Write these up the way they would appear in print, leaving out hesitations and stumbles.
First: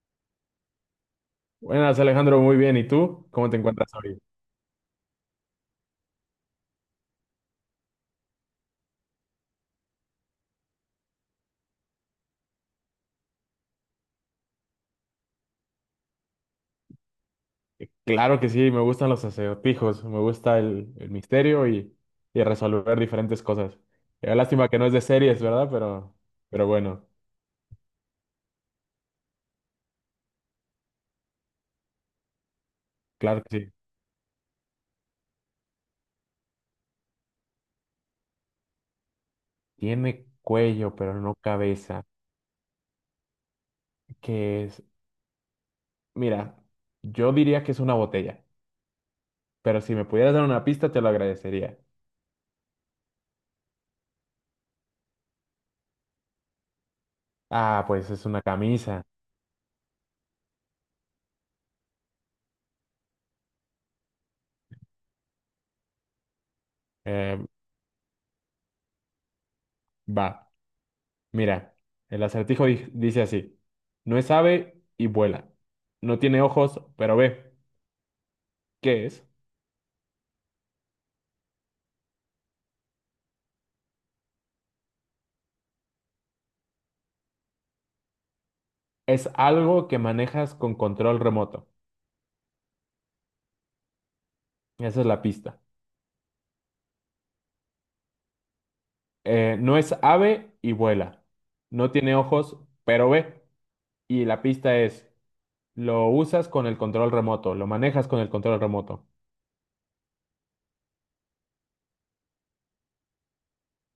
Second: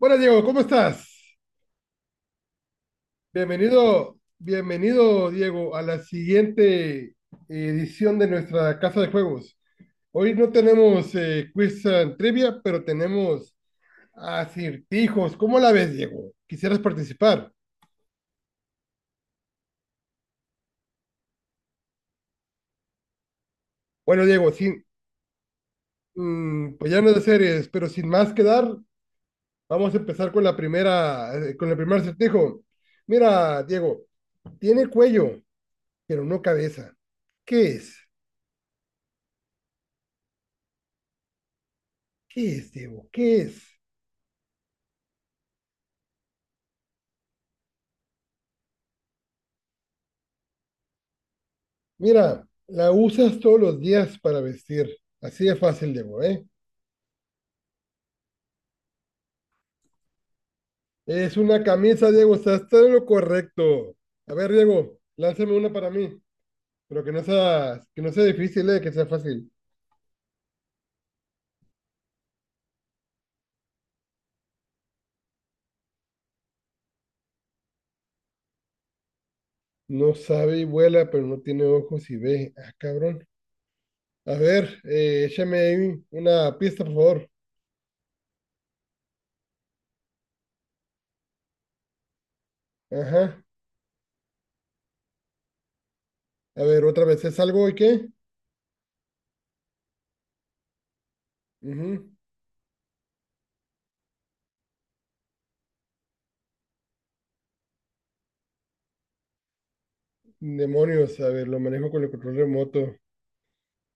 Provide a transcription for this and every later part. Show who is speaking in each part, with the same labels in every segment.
Speaker 1: Buenas, Diego, ¿cómo estás?
Speaker 2: Buenas, Alejandro, muy bien. ¿Y tú? ¿Cómo te encuentras
Speaker 1: Bienvenido,
Speaker 2: hoy?
Speaker 1: bienvenido, Diego, a la siguiente edición de nuestra Casa de Juegos. Hoy no tenemos quiz and trivia, pero tenemos acertijos. ¿Cómo la ves, Diego? ¿Quisieras participar?
Speaker 2: Claro que sí, me gustan los acertijos, me gusta el misterio y resolver diferentes cosas.
Speaker 1: Bueno,
Speaker 2: Eh,
Speaker 1: Diego,
Speaker 2: Lástima que
Speaker 1: sin,
Speaker 2: no es de series, ¿verdad? Pero
Speaker 1: mm, pues ya
Speaker 2: bueno,
Speaker 1: no es de series, pero sin más que dar, vamos a empezar con la primera, con el primer acertijo.
Speaker 2: claro que
Speaker 1: Mira,
Speaker 2: sí.
Speaker 1: Diego, tiene cuello, pero no cabeza. ¿Qué es?
Speaker 2: Tiene cuello, pero no cabeza.
Speaker 1: ¿Qué es, Diego? ¿Qué es?
Speaker 2: ¿Qué es? Mira, yo diría que es una botella, pero si me pudieras dar una pista, te lo agradecería.
Speaker 1: Mira, la usas todos los días para vestir. Así de fácil, Diego, ¿eh?
Speaker 2: Ah, pues es una camisa.
Speaker 1: Es una camisa, Diego, estás todo lo correcto. A ver, Diego, lánzame una para mí, pero
Speaker 2: Eh,
Speaker 1: que no sea difícil, ¿eh? Que sea fácil.
Speaker 2: va. Mira, el acertijo dice así, no es ave y vuela, no tiene ojos, pero ve, ¿qué es?
Speaker 1: No sabe y vuela, pero no tiene ojos y ve. Ah, cabrón. A ver, échame ahí una pista, por favor.
Speaker 2: Es algo que manejas con control remoto,
Speaker 1: Ajá.
Speaker 2: esa es la pista.
Speaker 1: A ver, otra vez, ¿es algo y qué?
Speaker 2: No es ave y vuela, no
Speaker 1: Ujú.
Speaker 2: tiene ojos, pero ve, y la pista es, lo usas con el control remoto, lo manejas con el control remoto.
Speaker 1: Demonios, a ver, lo manejo con el control remoto.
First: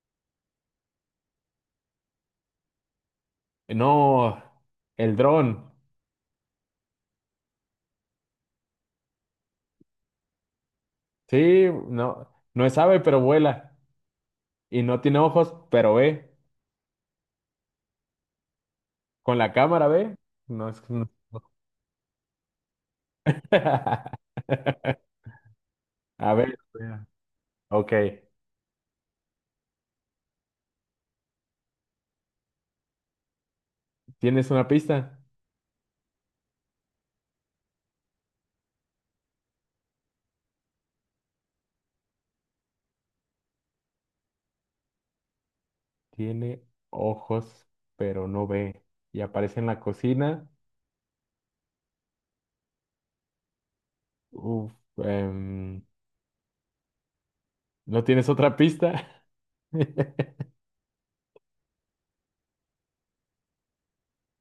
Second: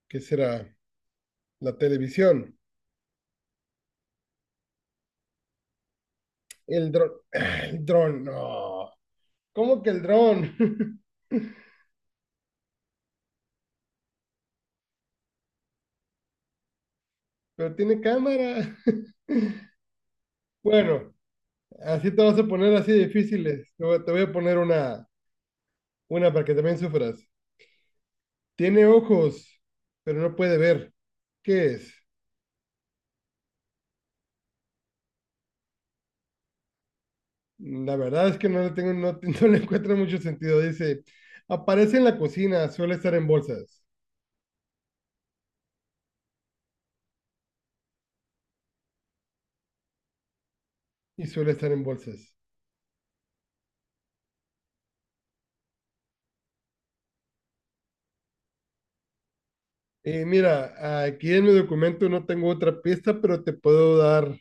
Speaker 1: ¿Qué será? La televisión.
Speaker 2: No, el dron,
Speaker 1: El dron. El dron, no. ¿Cómo que el dron?
Speaker 2: sí, no, no es ave, pero vuela, y no tiene ojos, pero ve,
Speaker 1: Pero tiene cámara.
Speaker 2: con la cámara ve, no es...
Speaker 1: Bueno, así te vas a poner así difíciles. Te voy a poner una
Speaker 2: A
Speaker 1: para que
Speaker 2: ver,
Speaker 1: también
Speaker 2: espera.
Speaker 1: sufras.
Speaker 2: Ok.
Speaker 1: Tiene ojos, pero no puede ver. ¿Qué es?
Speaker 2: ¿Tienes una pista?
Speaker 1: La verdad es que no le tengo, no, no le encuentro mucho sentido. Dice, aparece en la cocina, suele estar en bolsas.
Speaker 2: Tiene ojos, pero no ve. Y aparece en la cocina.
Speaker 1: Y suele estar en bolsas.
Speaker 2: Uf, em, ¿no tienes otra pista?
Speaker 1: Mira, aquí en mi documento no tengo otra pista, pero te puedo dar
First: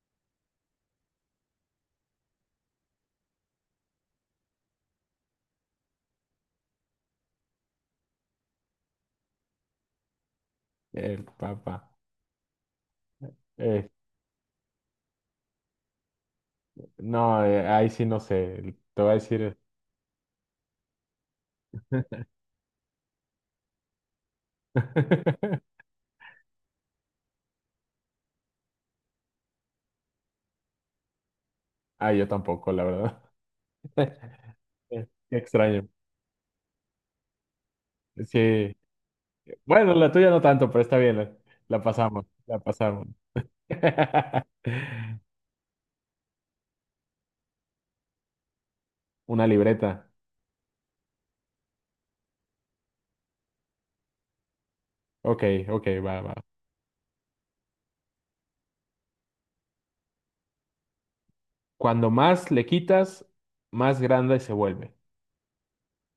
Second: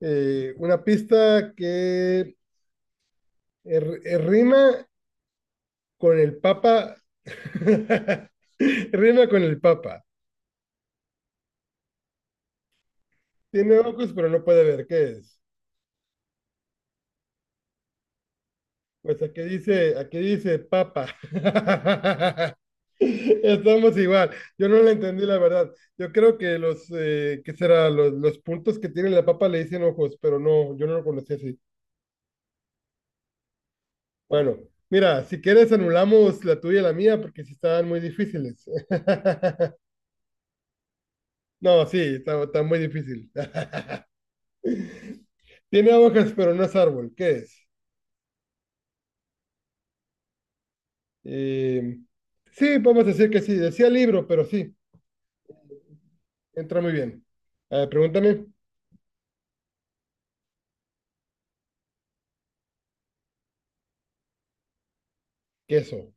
Speaker 1: Una pista que rima con el Papa. Rima con el Papa.
Speaker 2: El papá.
Speaker 1: Tiene
Speaker 2: Eh,
Speaker 1: ojos, pero no puede ver. ¿Qué es?
Speaker 2: no, ahí sí no sé. Te voy a
Speaker 1: Pues
Speaker 2: decir.
Speaker 1: aquí dice Papa. Estamos igual. Yo no la entendí, la verdad. Yo creo que los, ¿qué será? Los puntos que tiene la papa le dicen ojos, pero no, yo no lo conocí así.
Speaker 2: Ah, yo tampoco, la verdad.
Speaker 1: Bueno,
Speaker 2: Eh,
Speaker 1: mira,
Speaker 2: Qué
Speaker 1: si quieres
Speaker 2: extraño.
Speaker 1: anulamos la tuya y la mía porque sí estaban muy difíciles.
Speaker 2: Sí. Bueno, la tuya no tanto, pero está bien. La
Speaker 1: No, sí,
Speaker 2: pasamos,
Speaker 1: está,
Speaker 2: la
Speaker 1: está muy
Speaker 2: pasamos.
Speaker 1: difícil. Tiene hojas, pero no es árbol. ¿Qué es?
Speaker 2: Una libreta.
Speaker 1: Eh, sí, vamos a decir que sí. Decía libro, pero sí,
Speaker 2: Ok, ok, va, va.
Speaker 1: entra muy bien. A ver, pregúntame,
Speaker 2: Cuando más le quitas, más grande se vuelve.
Speaker 1: queso.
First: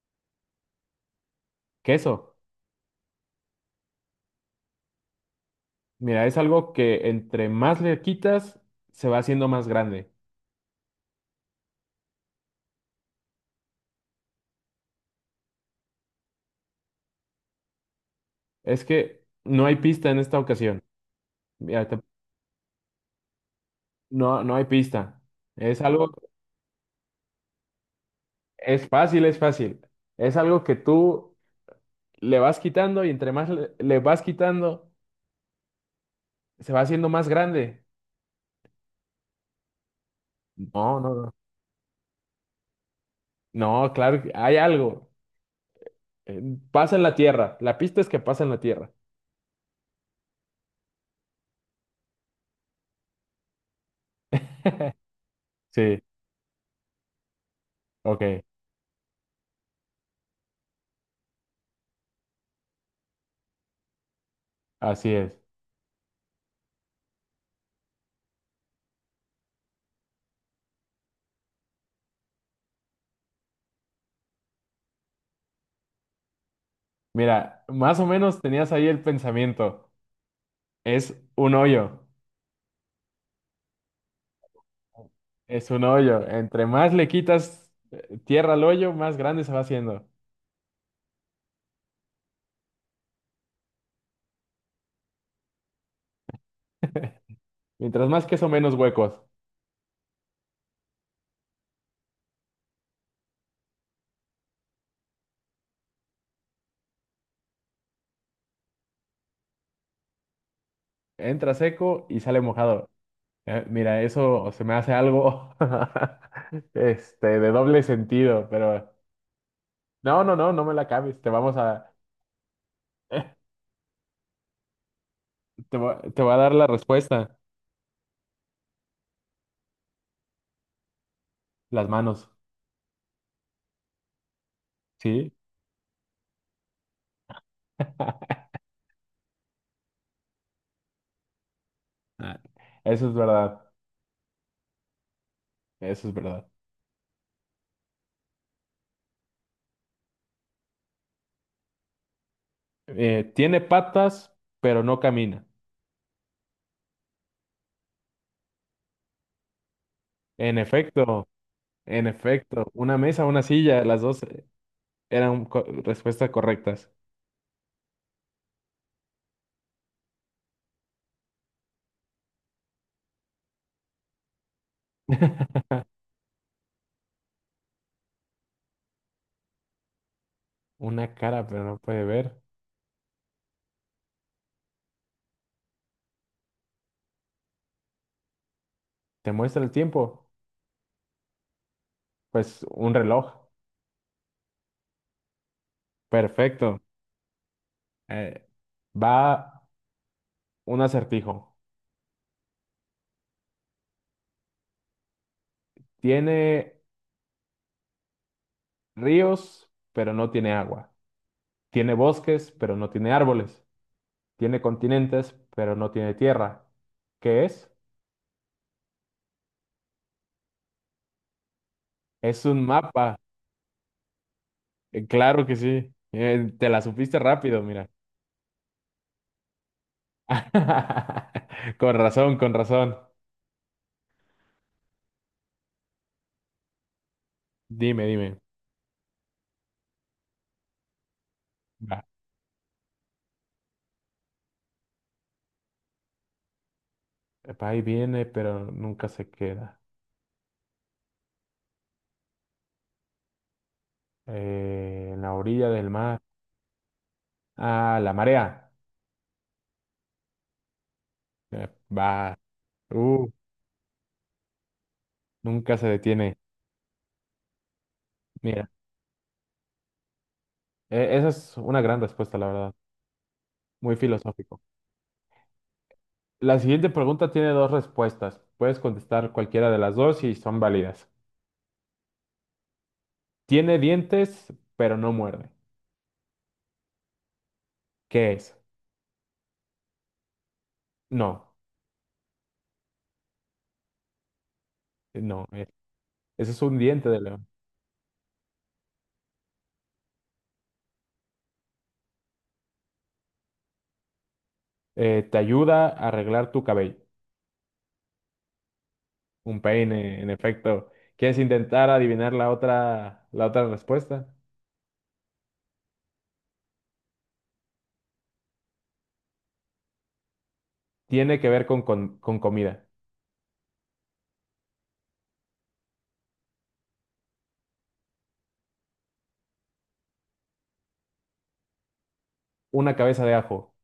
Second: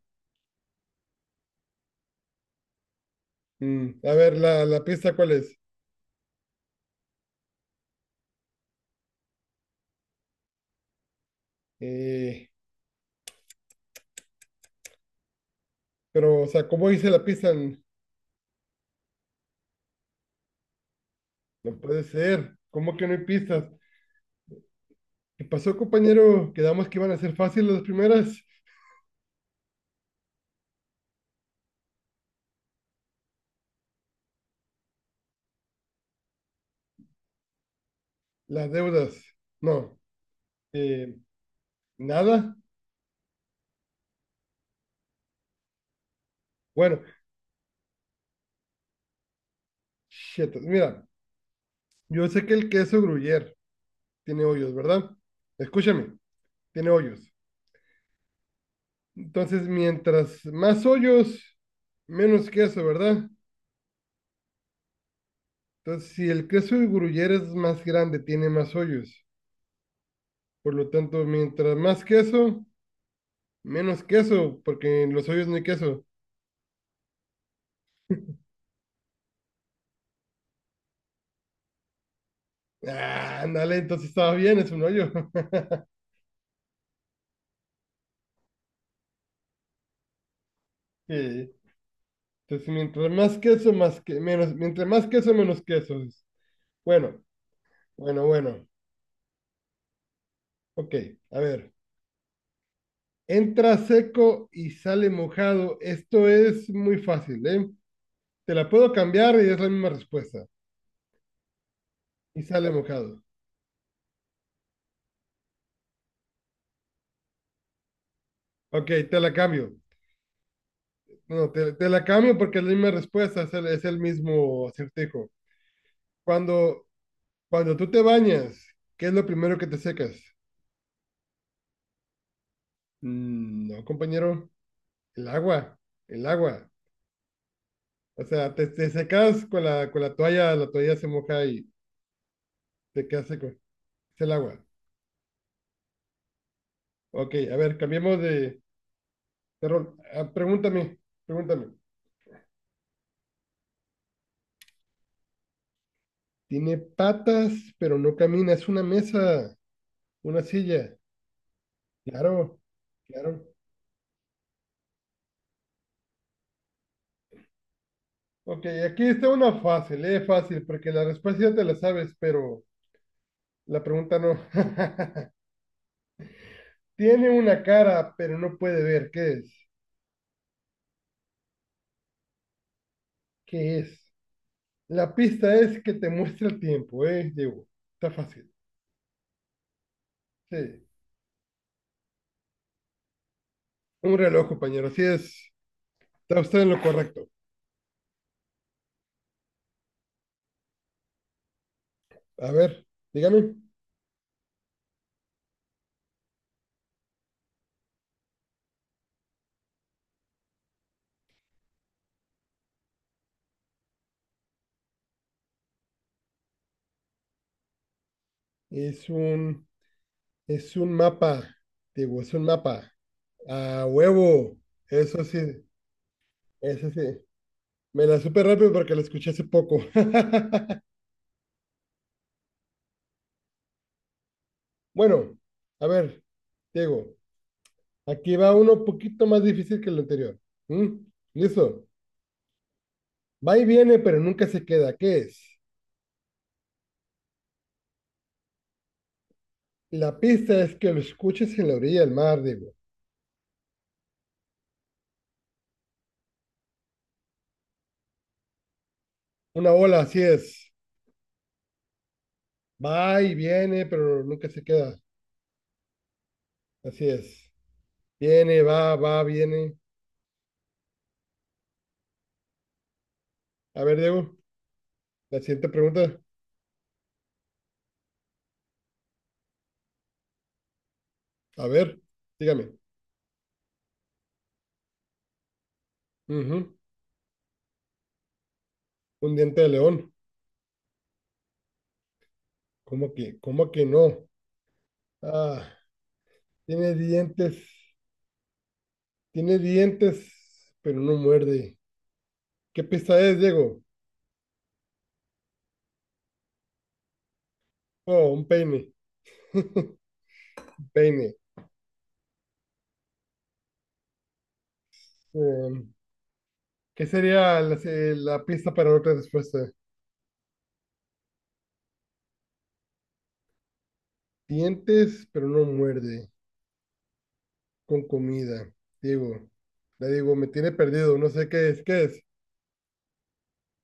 Speaker 2: Queso.
Speaker 1: Mm, a ver, la pista, ¿cuál es?
Speaker 2: Mira, es algo que entre más le quitas, se va haciendo más grande.
Speaker 1: Eh, pero, o sea, ¿cómo hice la pista?
Speaker 2: Es que no hay pista en esta ocasión.
Speaker 1: No
Speaker 2: Mira,
Speaker 1: puede ser. ¿Cómo que no hay pistas?
Speaker 2: no, no hay pista.
Speaker 1: ¿Qué pasó,
Speaker 2: Es algo,
Speaker 1: compañero? Quedamos que iban a ser fáciles las primeras.
Speaker 2: es fácil, es fácil. Es algo que tú le vas quitando y entre más le vas quitando, se va haciendo más grande.
Speaker 1: Las deudas. No.
Speaker 2: No,
Speaker 1: Eh,
Speaker 2: no, no.
Speaker 1: nada.
Speaker 2: No, claro, que hay algo. Eh, Pasa
Speaker 1: Bueno,
Speaker 2: en la tierra. La pista es que pasa en la tierra.
Speaker 1: shit. Mira, yo sé que el queso gruyere tiene hoyos, ¿verdad?
Speaker 2: Sí,
Speaker 1: Escúchame, tiene hoyos.
Speaker 2: ok,
Speaker 1: Entonces, mientras más hoyos, menos queso, ¿verdad?
Speaker 2: así es.
Speaker 1: Entonces, si el queso de gruyere es más grande, tiene más hoyos. Por lo tanto, mientras más queso, menos queso, porque en los hoyos no hay queso.
Speaker 2: Mira, más o menos tenías ahí el pensamiento. Es un hoyo,
Speaker 1: Ah, ándale, entonces estaba bien, es un hoyo.
Speaker 2: es un hoyo. Entre más le quitas tierra al hoyo, más grande se va haciendo.
Speaker 1: Sí. Entonces, mientras más queso, más que menos, mientras más queso, menos queso. Bueno,
Speaker 2: Mientras más
Speaker 1: bueno,
Speaker 2: queso,
Speaker 1: bueno.
Speaker 2: menos huecos.
Speaker 1: Ok, a ver. Entra seco y sale mojado. Esto es muy fácil, ¿eh? Te la puedo cambiar y es la misma respuesta.
Speaker 2: Entra seco y sale
Speaker 1: Y sale
Speaker 2: mojado.
Speaker 1: mojado.
Speaker 2: Mira, eso se me hace algo este, de doble sentido,
Speaker 1: Ok,
Speaker 2: pero
Speaker 1: te la cambio.
Speaker 2: no, no, no, no me la cambies. Te
Speaker 1: No,
Speaker 2: vamos
Speaker 1: te
Speaker 2: a,
Speaker 1: la cambio porque es la misma respuesta, es el mismo acertijo.
Speaker 2: te voy a dar la
Speaker 1: Cuando,
Speaker 2: respuesta.
Speaker 1: cuando tú te bañas, ¿qué es lo primero que te secas?
Speaker 2: Las manos,
Speaker 1: Mm, no, compañero, el
Speaker 2: ¿sí?
Speaker 1: agua, el agua. O sea, te secas con con la toalla se moja y
Speaker 2: Ah,
Speaker 1: te
Speaker 2: eso es
Speaker 1: quedas seco. Es
Speaker 2: verdad.
Speaker 1: el agua.
Speaker 2: Eso es verdad.
Speaker 1: Ok, a ver, cambiemos de, Carol, ah, pregúntame, pregúntame.
Speaker 2: Tiene patas, pero no camina.
Speaker 1: Tiene patas, pero no camina. Es una mesa, una
Speaker 2: En
Speaker 1: silla.
Speaker 2: efecto, en
Speaker 1: Claro,
Speaker 2: efecto. Una mesa, una
Speaker 1: claro.
Speaker 2: silla, las dos eran respuestas correctas.
Speaker 1: Ok, aquí está una fácil, fácil, porque la respuesta ya te la sabes, pero la pregunta no. Tiene una cara, pero no puede ver. ¿Qué es?
Speaker 2: Una cara, pero no puede ver.
Speaker 1: ¿Qué es? La pista es que te muestra el tiempo, Diego. Está fácil.
Speaker 2: ¿Te muestra el tiempo?
Speaker 1: Sí.
Speaker 2: Pues un reloj.
Speaker 1: Un reloj, compañero. Así es. Está usted en lo
Speaker 2: Perfecto.
Speaker 1: correcto.
Speaker 2: Eh, va un acertijo.
Speaker 1: A ver, dígame.
Speaker 2: Tiene ríos, pero no tiene agua. Tiene bosques, pero no tiene árboles. Tiene continentes, pero no tiene tierra. ¿Qué es?
Speaker 1: Es un. Es un mapa, digo, es un
Speaker 2: Es un
Speaker 1: mapa.
Speaker 2: mapa.
Speaker 1: A huevo.
Speaker 2: Eh,
Speaker 1: Eso sí,
Speaker 2: Claro que sí. Te la
Speaker 1: eso
Speaker 2: supiste
Speaker 1: sí.
Speaker 2: rápido, mira.
Speaker 1: Me la supe rápido porque la escuché hace poco.
Speaker 2: Con razón, con razón.
Speaker 1: Bueno, a ver, Diego,
Speaker 2: Dime,
Speaker 1: aquí
Speaker 2: dime.
Speaker 1: va uno un poquito más difícil que el anterior. ¿Mm? ¿Listo?
Speaker 2: Va.
Speaker 1: Va y viene, pero nunca se queda. ¿Qué es?
Speaker 2: Va y viene, pero nunca se queda.
Speaker 1: La pista es que lo escuches en la orilla del mar, Diego.
Speaker 2: En la orilla del mar. Ah, la marea.
Speaker 1: Una ola, así es.
Speaker 2: Eh, va.
Speaker 1: Va
Speaker 2: Uh,
Speaker 1: y viene, pero nunca se queda.
Speaker 2: nunca se detiene.
Speaker 1: Así es. Viene,
Speaker 2: Mira,
Speaker 1: va, va, viene.
Speaker 2: esa es una gran respuesta, la verdad.
Speaker 1: A
Speaker 2: Muy
Speaker 1: ver, Diego,
Speaker 2: filosófico.
Speaker 1: la siguiente pregunta.
Speaker 2: La siguiente pregunta tiene dos respuestas. Puedes contestar cualquiera de las dos y son válidas.
Speaker 1: A ver, dígame.
Speaker 2: Tiene dientes, pero no muerde.
Speaker 1: Ujú.
Speaker 2: ¿Qué es?
Speaker 1: Un diente de león.
Speaker 2: No,
Speaker 1: Cómo que no?
Speaker 2: no.
Speaker 1: Ah,
Speaker 2: Ese es un
Speaker 1: tiene
Speaker 2: diente de león.
Speaker 1: dientes, tiene dientes, pero no muerde. ¿Qué pista es, Diego?
Speaker 2: Te ayuda a arreglar tu cabello.
Speaker 1: Oh, un peine.
Speaker 2: Un peine, en
Speaker 1: Un
Speaker 2: efecto.
Speaker 1: peine.
Speaker 2: ¿Quieres intentar adivinar la otra respuesta?
Speaker 1: Em, ¿qué sería la pista para otra respuesta?
Speaker 2: Tiene que ver con comida.
Speaker 1: Dientes, pero no muerde. Con comida. Diego. La Diego, me tiene perdido. No sé qué es. ¿Qué es?
Speaker 2: Una cabeza de ajo.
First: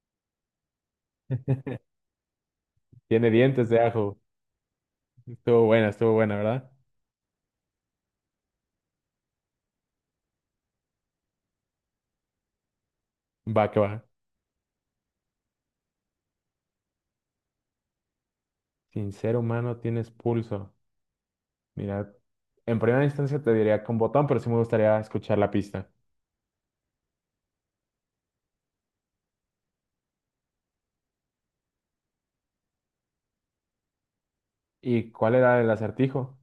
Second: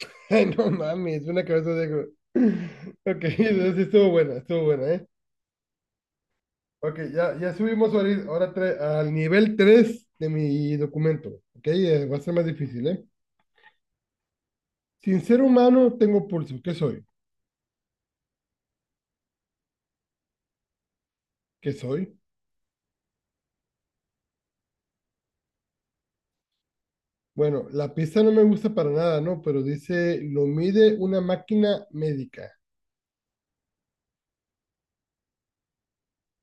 Speaker 1: Ay, no mames, una cabeza de Diego. Ok,
Speaker 2: Tiene dientes
Speaker 1: entonces
Speaker 2: de
Speaker 1: sí
Speaker 2: ajo.
Speaker 1: estuvo buena, ¿eh?
Speaker 2: Estuvo buena, ¿verdad?
Speaker 1: Ok, ya, ya ahora al nivel 3 de mi documento. Ok, va a ser más difícil, ¿eh?
Speaker 2: Va que va.
Speaker 1: Sin ser humano tengo pulso. ¿Qué soy?
Speaker 2: Sin ser humano tienes pulso.
Speaker 1: ¿Qué
Speaker 2: Mira,
Speaker 1: soy?
Speaker 2: en primera instancia te diría con botón, pero sí me gustaría escuchar la pista.
Speaker 1: Bueno, la pista no me gusta para nada, ¿no? Pero dice, lo mide una máquina médica.
Speaker 2: ¿Y cuál era el acertijo?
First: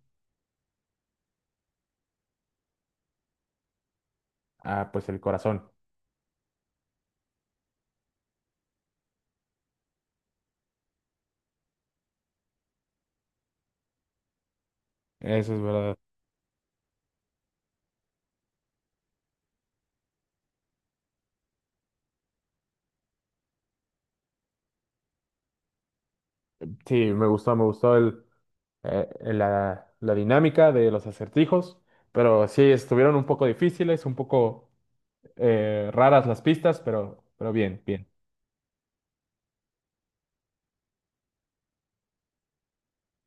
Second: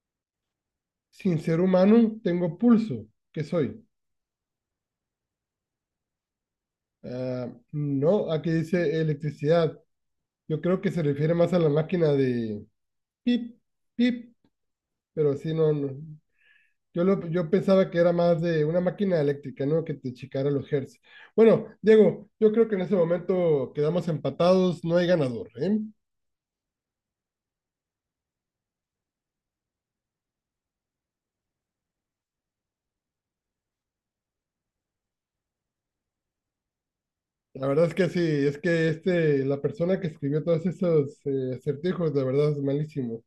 Speaker 1: Sin ser humano tengo pulso. ¿Qué soy?
Speaker 2: Ah, pues el corazón.
Speaker 1: Ah, no, aquí dice electricidad. Yo creo que se refiere más a la máquina de pip, pip, pero sí,
Speaker 2: Eso es
Speaker 1: no,
Speaker 2: verdad.
Speaker 1: no. Yo pensaba que era más de una máquina eléctrica, ¿no? Que te checara los hertz. Bueno, Diego, yo creo que en ese momento quedamos empatados, no hay ganador, ¿eh?
Speaker 2: Sí, me gustó el... la dinámica de los acertijos, pero sí estuvieron un poco difíciles, un poco raras las pistas, pero
Speaker 1: La
Speaker 2: bien,
Speaker 1: verdad es que
Speaker 2: bien.
Speaker 1: sí, es que este, la persona que escribió todos esos acertijos, de verdad es malísimo.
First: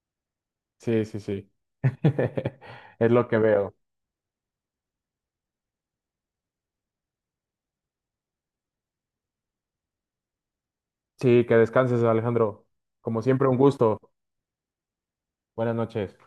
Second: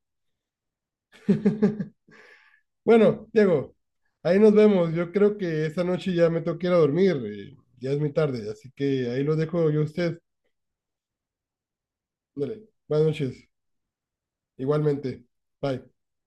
Speaker 2: Sí, sí, sí. Es
Speaker 1: Bueno,
Speaker 2: lo que
Speaker 1: Diego,
Speaker 2: veo.
Speaker 1: ahí nos vemos. Yo creo que esta noche ya me tengo que ir a dormir, ya es muy tarde, así que ahí lo dejo yo a usted.
Speaker 2: Sí, que descanses, Alejandro.
Speaker 1: Dale, buenas
Speaker 2: Como siempre,
Speaker 1: noches,
Speaker 2: un gusto.
Speaker 1: igualmente.
Speaker 2: Buenas
Speaker 1: Bye.
Speaker 2: noches.